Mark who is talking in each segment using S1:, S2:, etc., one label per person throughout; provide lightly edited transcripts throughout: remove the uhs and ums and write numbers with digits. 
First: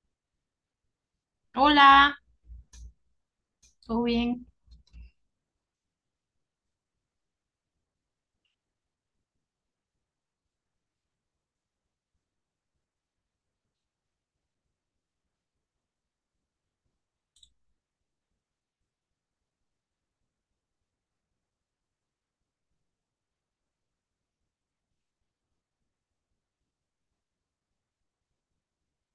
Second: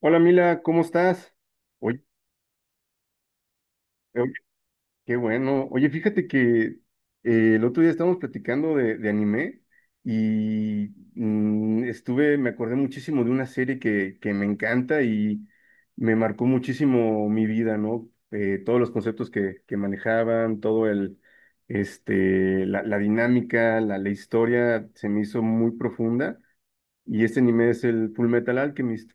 S1: Hola Mila, ¿cómo estás? Oye,
S2: Hola, ¿todo
S1: oye,
S2: bien?
S1: qué bueno. Oye, fíjate que el otro día estábamos platicando de anime y estuve, me acordé muchísimo de una serie que me encanta y me marcó muchísimo mi vida, ¿no? Todos los conceptos que manejaban, todo el, la dinámica, la historia se me hizo muy profunda y este anime es el Full Metal Alchemist.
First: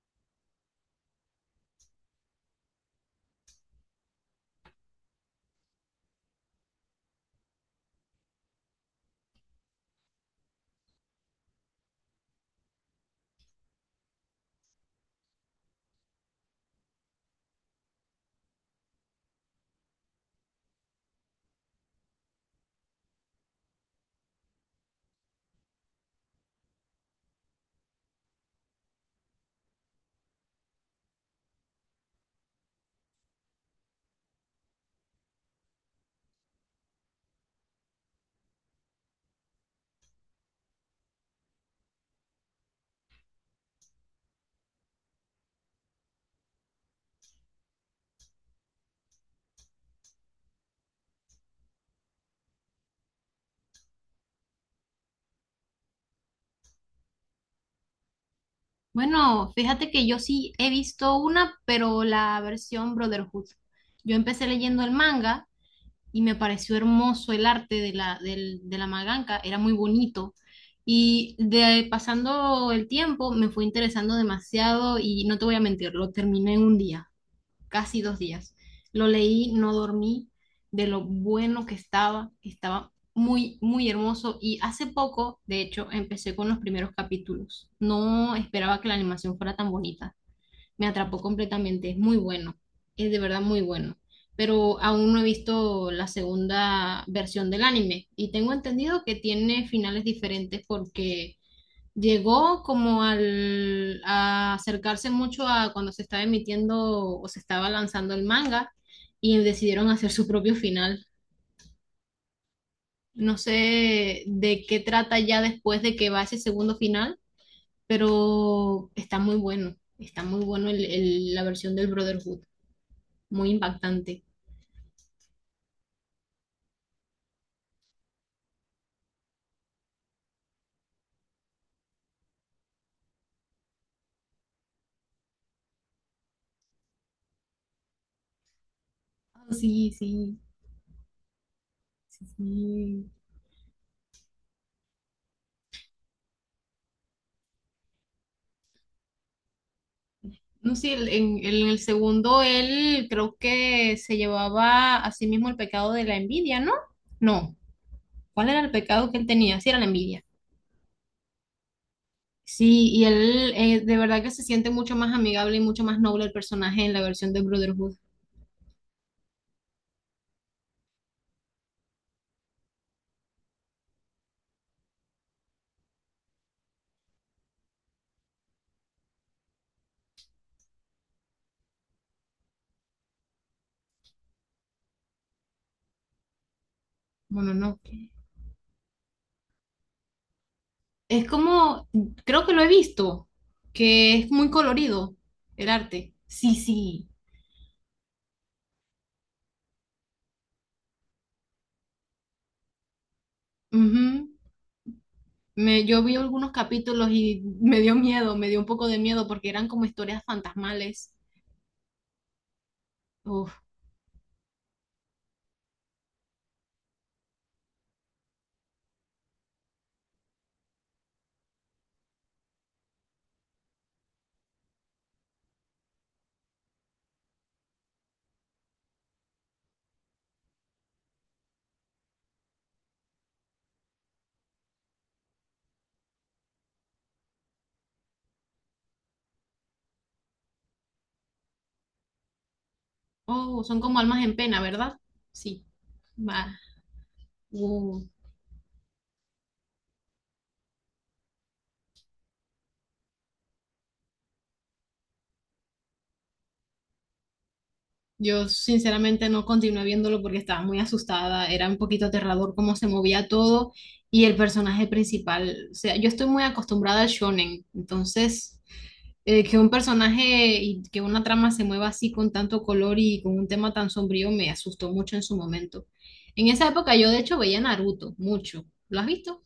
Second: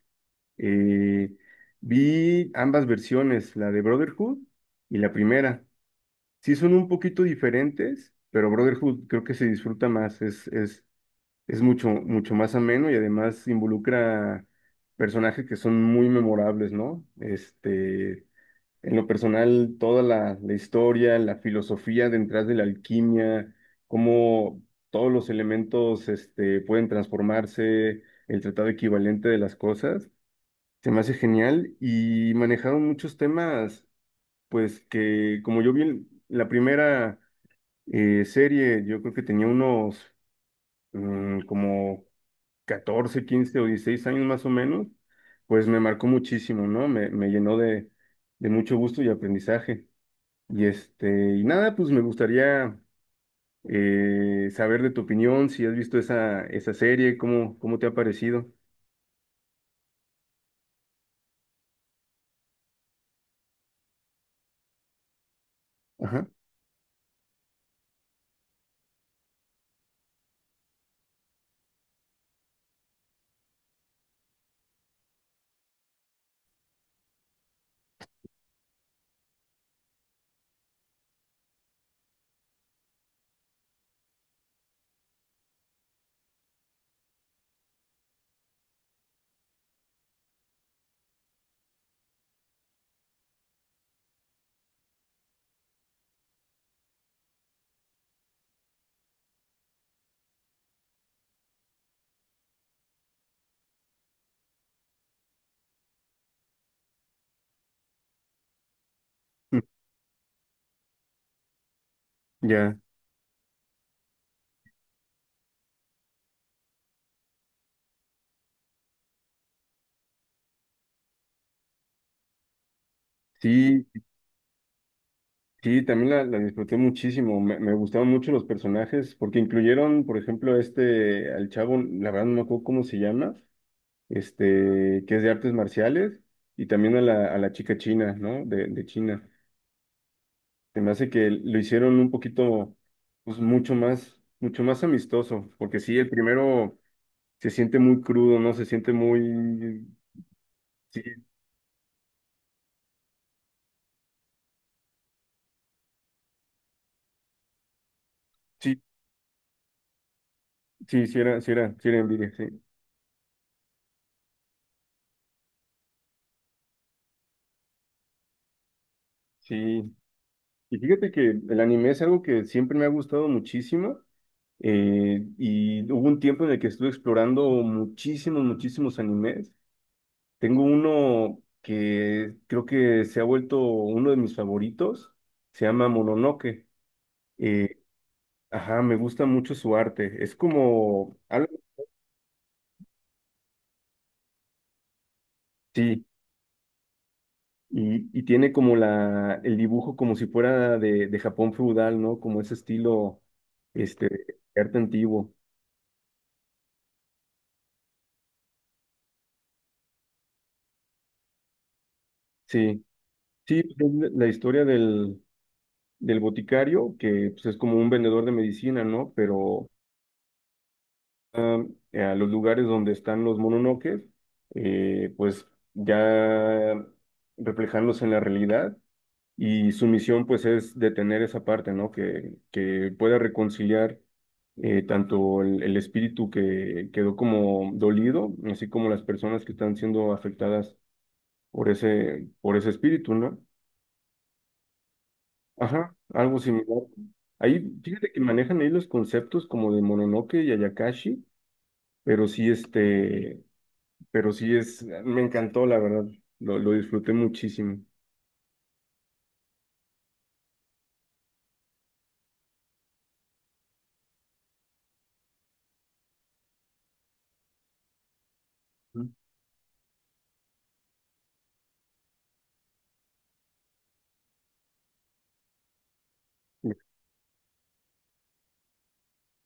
S1: Eh, vi ambas versiones, la de Brotherhood y la primera. Sí son un poquito diferentes, pero Brotherhood creo que se disfruta más, es mucho más ameno y además involucra personajes que son muy memorables, ¿no? Este, en lo personal, toda la historia, la filosofía detrás de la alquimia, cómo todos los elementos pueden transformarse, el tratado equivalente de las cosas. Se me hace genial y manejaron muchos temas, pues que como yo vi en la primera serie, yo creo que tenía unos como 14, 15 o 16 años más o menos. Pues me marcó muchísimo, ¿no? Me llenó de mucho gusto y aprendizaje. Y nada, pues me gustaría saber de tu opinión, si has visto esa serie, cómo te ha parecido.
S2: Bueno, fíjate que yo sí he visto una, pero la versión Brotherhood. Yo empecé leyendo el manga y
S1: Ajá.
S2: me pareció hermoso el arte de de la mangaka, era muy bonito. Y de pasando el tiempo me fue interesando demasiado y no te voy a mentir, lo terminé en un día. Casi dos días. Lo leí, no dormí, de lo bueno que estaba, estaba muy hermoso y hace poco, de hecho, empecé con los primeros capítulos. No esperaba que la animación fuera tan bonita. Me atrapó completamente, es muy bueno, es de verdad muy bueno. Pero aún no he visto la segunda versión del anime y tengo entendido que tiene finales diferentes porque llegó como a acercarse mucho a cuando se estaba emitiendo o se estaba lanzando el manga y decidieron hacer su propio final.
S1: Ya,
S2: No sé de qué trata ya después de que va ese segundo final, pero está muy bueno. Está muy bueno la versión del Brotherhood, muy
S1: sí,
S2: impactante.
S1: sí, también la disfruté muchísimo. Me gustaron mucho los personajes porque incluyeron, por ejemplo, al chavo, la verdad no me acuerdo cómo se llama, que es de artes marciales, y también a la chica china, ¿no? De China.
S2: Ah, sí, sí,
S1: Se me hace que lo hicieron un
S2: sí,
S1: poquito,
S2: sí.
S1: pues mucho más amistoso, porque sí, el primero se siente muy crudo, ¿no? Se siente muy.
S2: No sé,
S1: Sí,
S2: en el segundo él creo que se llevaba a sí mismo el pecado de la envidia, ¿no? No. ¿Cuál era el
S1: sí,
S2: pecado que él tenía? Sí, era la envidia.
S1: sí, sí era envidia, sí.
S2: Sí, y él de verdad que se siente mucho más amigable y mucho más noble el personaje en la versión de Brotherhood.
S1: Sí. Y fíjate que el anime es algo que siempre me ha gustado muchísimo. Y hubo un tiempo en el que estuve explorando muchísimos animes. Tengo uno que creo que se ha vuelto uno de mis favoritos. Se llama Mononoke.
S2: Bueno,
S1: Eh,
S2: no.
S1: ajá, me gusta mucho su arte. Es como
S2: Es
S1: algo.
S2: como, creo que lo he visto, que es muy colorido el
S1: Sí,
S2: arte. Sí, sí.
S1: y tiene como el dibujo como si fuera de Japón feudal, ¿no? Como ese estilo,
S2: Ujú.
S1: este, arte antiguo.
S2: Yo vi algunos capítulos y me dio miedo, me dio un poco de miedo porque eran como historias fantasmales.
S1: Sí,
S2: Uf,
S1: sí, es la historia del boticario, que pues, es como un vendedor de medicina, ¿no? Pero am, a los lugares donde están los mononoques, pues ya reflejarlos en la realidad, y su misión pues es detener esa parte, ¿no? Que pueda reconciliar tanto el espíritu que quedó como dolido, así como las personas que están siendo afectadas por ese espíritu, ¿no?
S2: oh, son como almas en pena, ¿verdad? Sí.
S1: Ajá, algo
S2: Va.
S1: similar. Ahí,
S2: Uh.
S1: fíjate que manejan ahí los conceptos como de Mononoke y Ayakashi, pero sí, este, pero sí es, me encantó, la verdad, lo disfruté muchísimo.
S2: Yo sinceramente no continué viéndolo porque estaba muy asustada, era un poquito aterrador cómo se movía todo y el personaje principal, o sea, yo estoy muy acostumbrada al shonen, entonces
S1: Ujú.
S2: que un personaje y que una trama se mueva así con tanto color y con un tema tan sombrío me asustó mucho en su momento. En esa época yo de hecho veía Naruto mucho, ¿lo has visto?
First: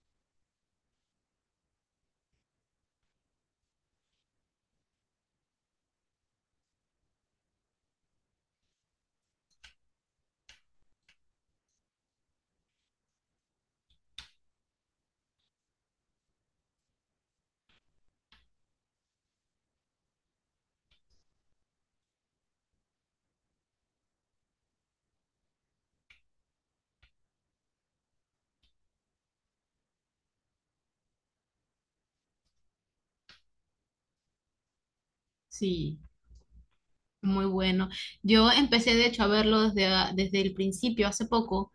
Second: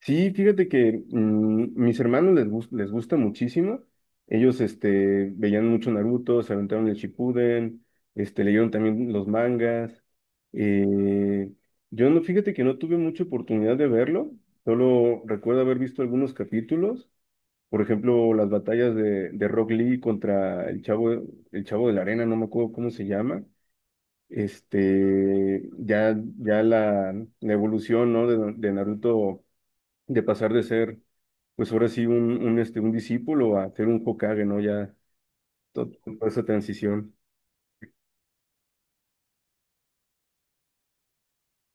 S1: Sí, fíjate que mis hermanos les gusta muchísimo. Ellos veían mucho Naruto, se aventaron el Shippuden, leyeron también los mangas. Eh, yo no, fíjate que no tuve mucha oportunidad de verlo. Solo recuerdo haber visto algunos capítulos. Por ejemplo, las batallas de Rock Lee contra el Chavo de la Arena, no me acuerdo cómo se llama. Ya la evolución, ¿no? De Naruto, de pasar de ser, pues ahora sí, un discípulo a ser un Hokage, ¿no? Ya to-
S2: Sí,
S1: toda esa transición.
S2: muy bueno. Yo empecé de hecho a verlo desde el principio, hace poco.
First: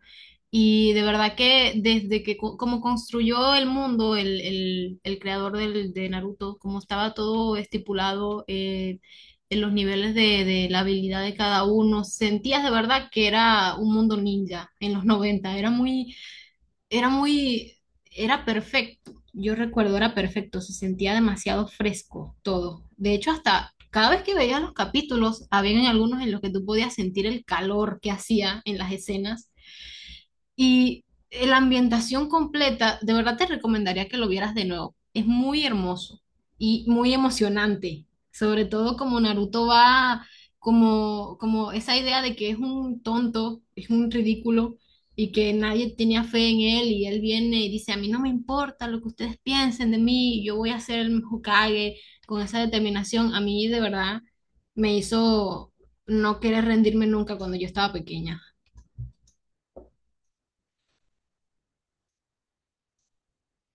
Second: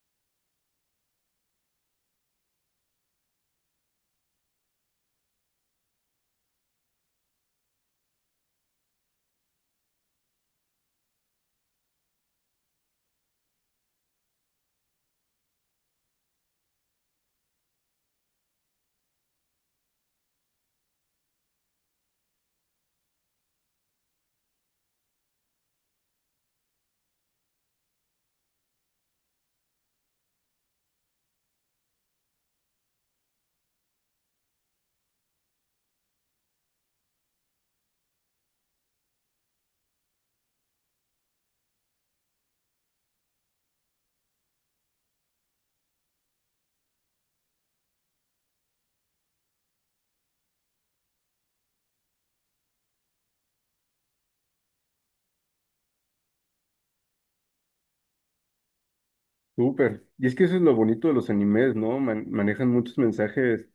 S2: Y de verdad que desde que como construyó el mundo, el creador de Naruto, como estaba todo estipulado en los niveles de la habilidad de cada uno, sentías de verdad que era un mundo ninja en los noventa. Era muy, era perfecto. Yo recuerdo, era perfecto. Se sentía demasiado fresco todo. De hecho, hasta cada vez que veías los capítulos, habían algunos en los que tú podías sentir el calor que hacía en las escenas y la ambientación completa, de verdad te recomendaría que lo vieras de nuevo. Es muy hermoso y muy emocionante, sobre todo como Naruto va, como esa idea de que es un tonto, es un ridículo y que nadie tenía fe en él y él viene y dice, a mí no me importa lo que ustedes piensen de mí, yo voy a ser el Hokage con esa determinación. A mí de verdad me hizo no querer rendirme nunca cuando yo estaba pequeña.
S1: Súper. Y es que eso es lo bonito de los animes, ¿no? Manejan muchos mensajes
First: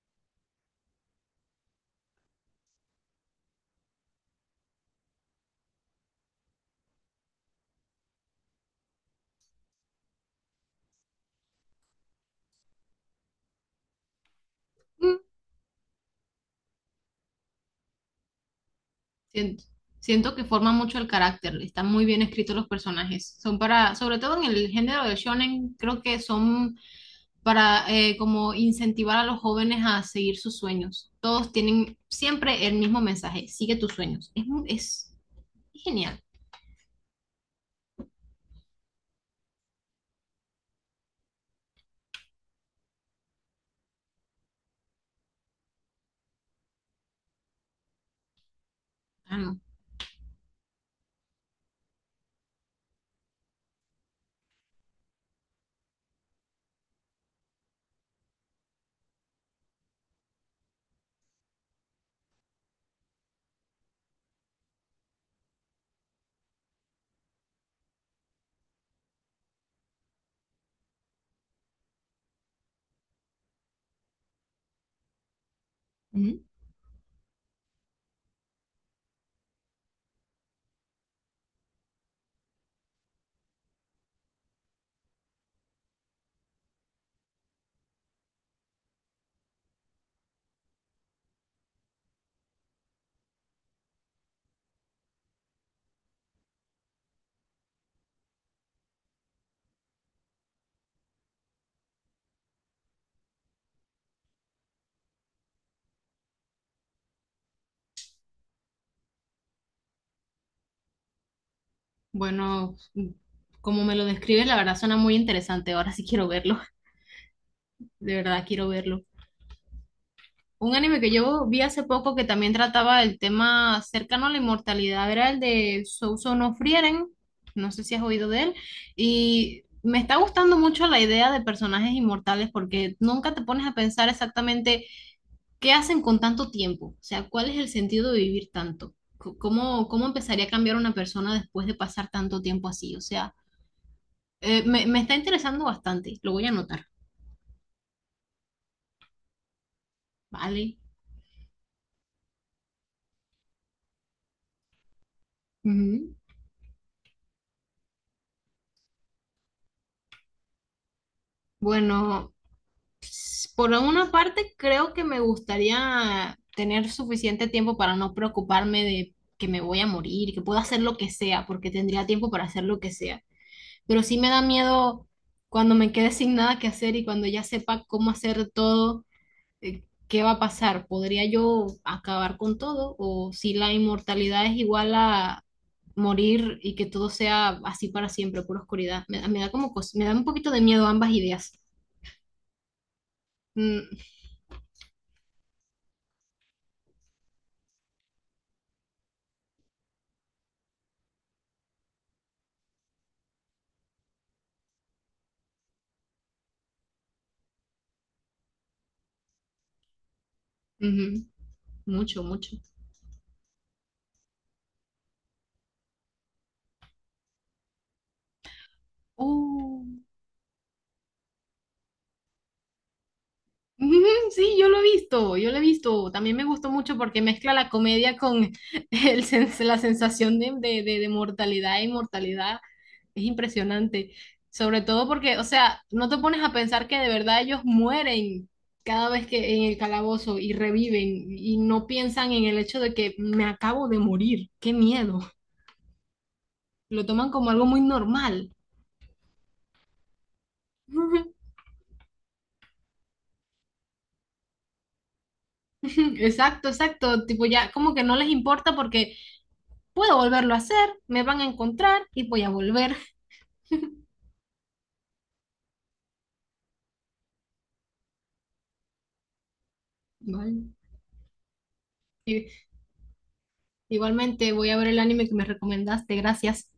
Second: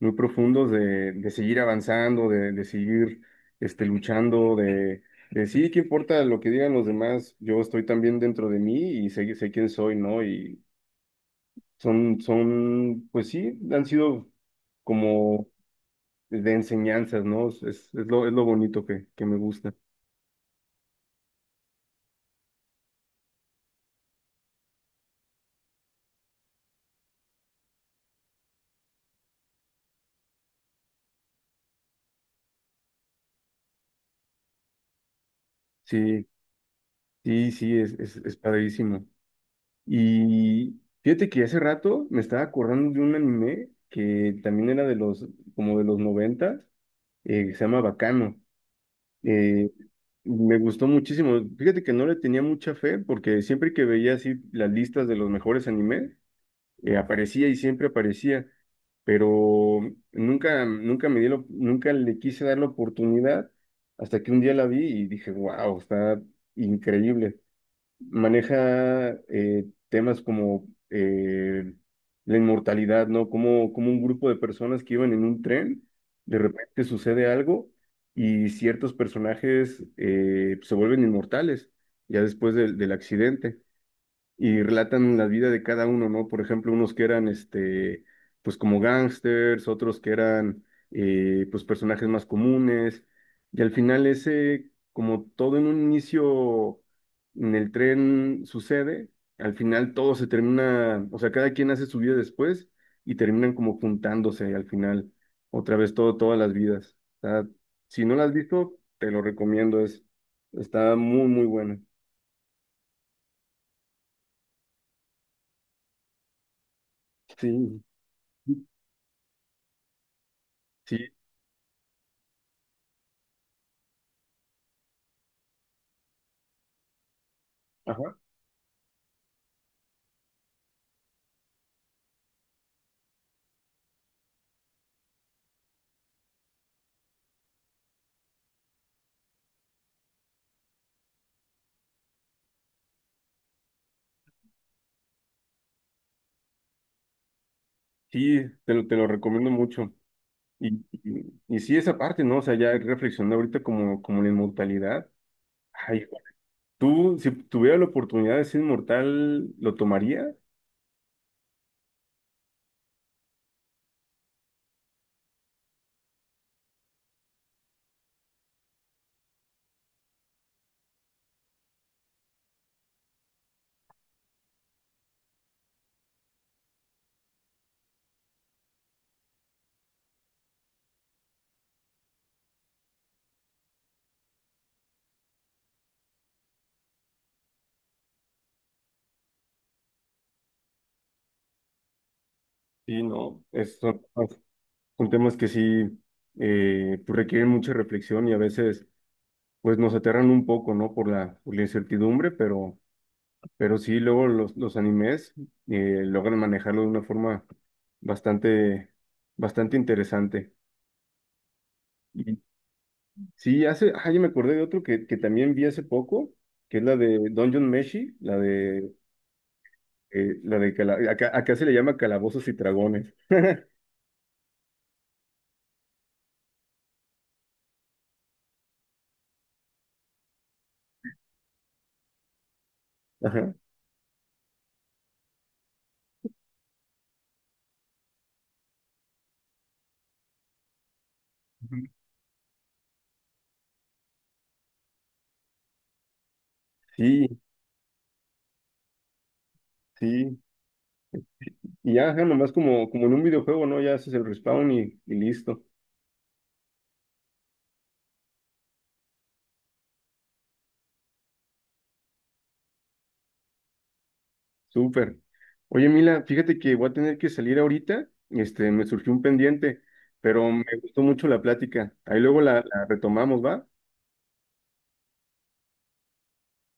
S1: muy profundos de seguir avanzando, de seguir luchando, de sí, qué importa lo que digan los demás, yo estoy también dentro de mí y sé quién soy, ¿no? Y pues sí, han sido como de enseñanzas, ¿no? Es lo bonito que me
S2: Siento,
S1: gusta.
S2: Siento que forma mucho el carácter, están muy bien escritos los personajes. Son para, sobre todo en el género del shonen, creo que son para como incentivar a los jóvenes a seguir sus sueños. Todos tienen siempre el mismo mensaje, sigue tus sueños. Es, es genial.
S1: Sí, sí, sí, es padrísimo. Y fíjate que hace rato me estaba acordando de un anime que también era como de los noventas que se llama Bacano.
S2: Ah, no.
S1: Eh, me gustó muchísimo. Fíjate que no le tenía mucha fe porque siempre que veía así las listas de los mejores animes, aparecía y siempre aparecía, pero nunca, nunca le quise dar la oportunidad hasta que un día la vi y dije, wow, está increíble. Maneja temas como la inmortalidad, ¿no? Como un grupo de personas que iban en un tren, de
S2: Ujú.
S1: repente sucede algo y ciertos personajes se vuelven inmortales ya después del accidente, y relatan la vida de cada uno, ¿no? Por ejemplo, unos que eran, pues como gángsters, otros que eran, pues personajes más comunes, y al final ese, como todo en un inicio en el tren sucede, al final todo se termina, o sea, cada quien hace su vida después y terminan como juntándose al final, otra vez todas las vidas. O sea, si no la has visto, te lo recomiendo. Está muy, muy buena.
S2: Bueno, como me lo describes, la verdad suena muy interesante. Ahora sí quiero verlo.
S1: Sí,
S2: De verdad quiero verlo. Un
S1: sí,
S2: anime que yo vi hace poco que también trataba el tema cercano a la inmortalidad era el de Souso no Frieren, no sé si has
S1: ajá.
S2: oído de él, y me está gustando mucho la idea de personajes inmortales porque nunca te pones a pensar exactamente qué hacen con tanto tiempo, o sea, cuál es el sentido de vivir tanto, cómo empezaría a cambiar una persona después de pasar tanto tiempo así, o sea, me está interesando bastante, lo voy a anotar,
S1: Sí, te lo recomiendo mucho.
S2: ¿vale?
S1: Y sí, esa parte, ¿no? O sea, ya reflexionando ahorita como la inmortalidad. Ay,
S2: Ujú.
S1: tú, si tuviera la oportunidad de ser inmortal, ¿lo tomaría?
S2: Bueno, por una parte, creo que me gustaría tener suficiente tiempo para no preocuparme de que me voy a morir, que puedo hacer lo que sea, porque tendría tiempo para hacer lo que sea. Pero sí me da miedo cuando me quede sin nada que hacer y cuando ya sepa cómo hacer todo, qué va a pasar. ¿Podría yo acabar con todo? ¿O si la inmortalidad es igual a morir y que todo sea así para siempre, pura oscuridad? Me da como me da un poquito de miedo ambas ideas.
S1: Sí, no.
S2: Mm,
S1: Son temas que sí pues requieren mucha reflexión, y a veces pues nos aterran un poco, ¿no? Por la incertidumbre, pero sí, luego los animes logran manejarlo de una forma bastante, bastante interesante.
S2: ujú. Mucho, mucho.
S1: Sí, ya me acordé de otro que también vi hace poco, que es la de Dungeon Meshi,
S2: Oh.
S1: acá, se le llama Calabozos y Dragones.
S2: Ujú, sí, yo lo he visto, yo lo he visto. También me gustó mucho porque mezcla la comedia con la sensación de mortalidad e inmortalidad. Es
S1: Ajá.
S2: impresionante. Sobre todo porque, o sea, no te pones a pensar que de verdad ellos mueren cada vez que en el calabozo y reviven y no
S1: Ujú.
S2: piensan en el hecho de que me acabo de morir. Qué miedo. Lo toman
S1: Sí,
S2: como algo muy normal.
S1: sí. Y ya, ajá, nomás como en un videojuego, ¿no? Ya haces el respawn y listo.
S2: Exacto, exacto. Tipo, ya como que no les importa porque puedo volverlo a hacer, me van a encontrar y voy a volver.
S1: Súper. Oye, Mila, fíjate que voy a tener que salir ahorita. Me surgió un pendiente, pero me
S2: Vale.
S1: gustó mucho la plática. Ahí luego
S2: Y-
S1: la retomamos, ¿va?
S2: igualmente voy a ver el anime que me recomendaste, gracias.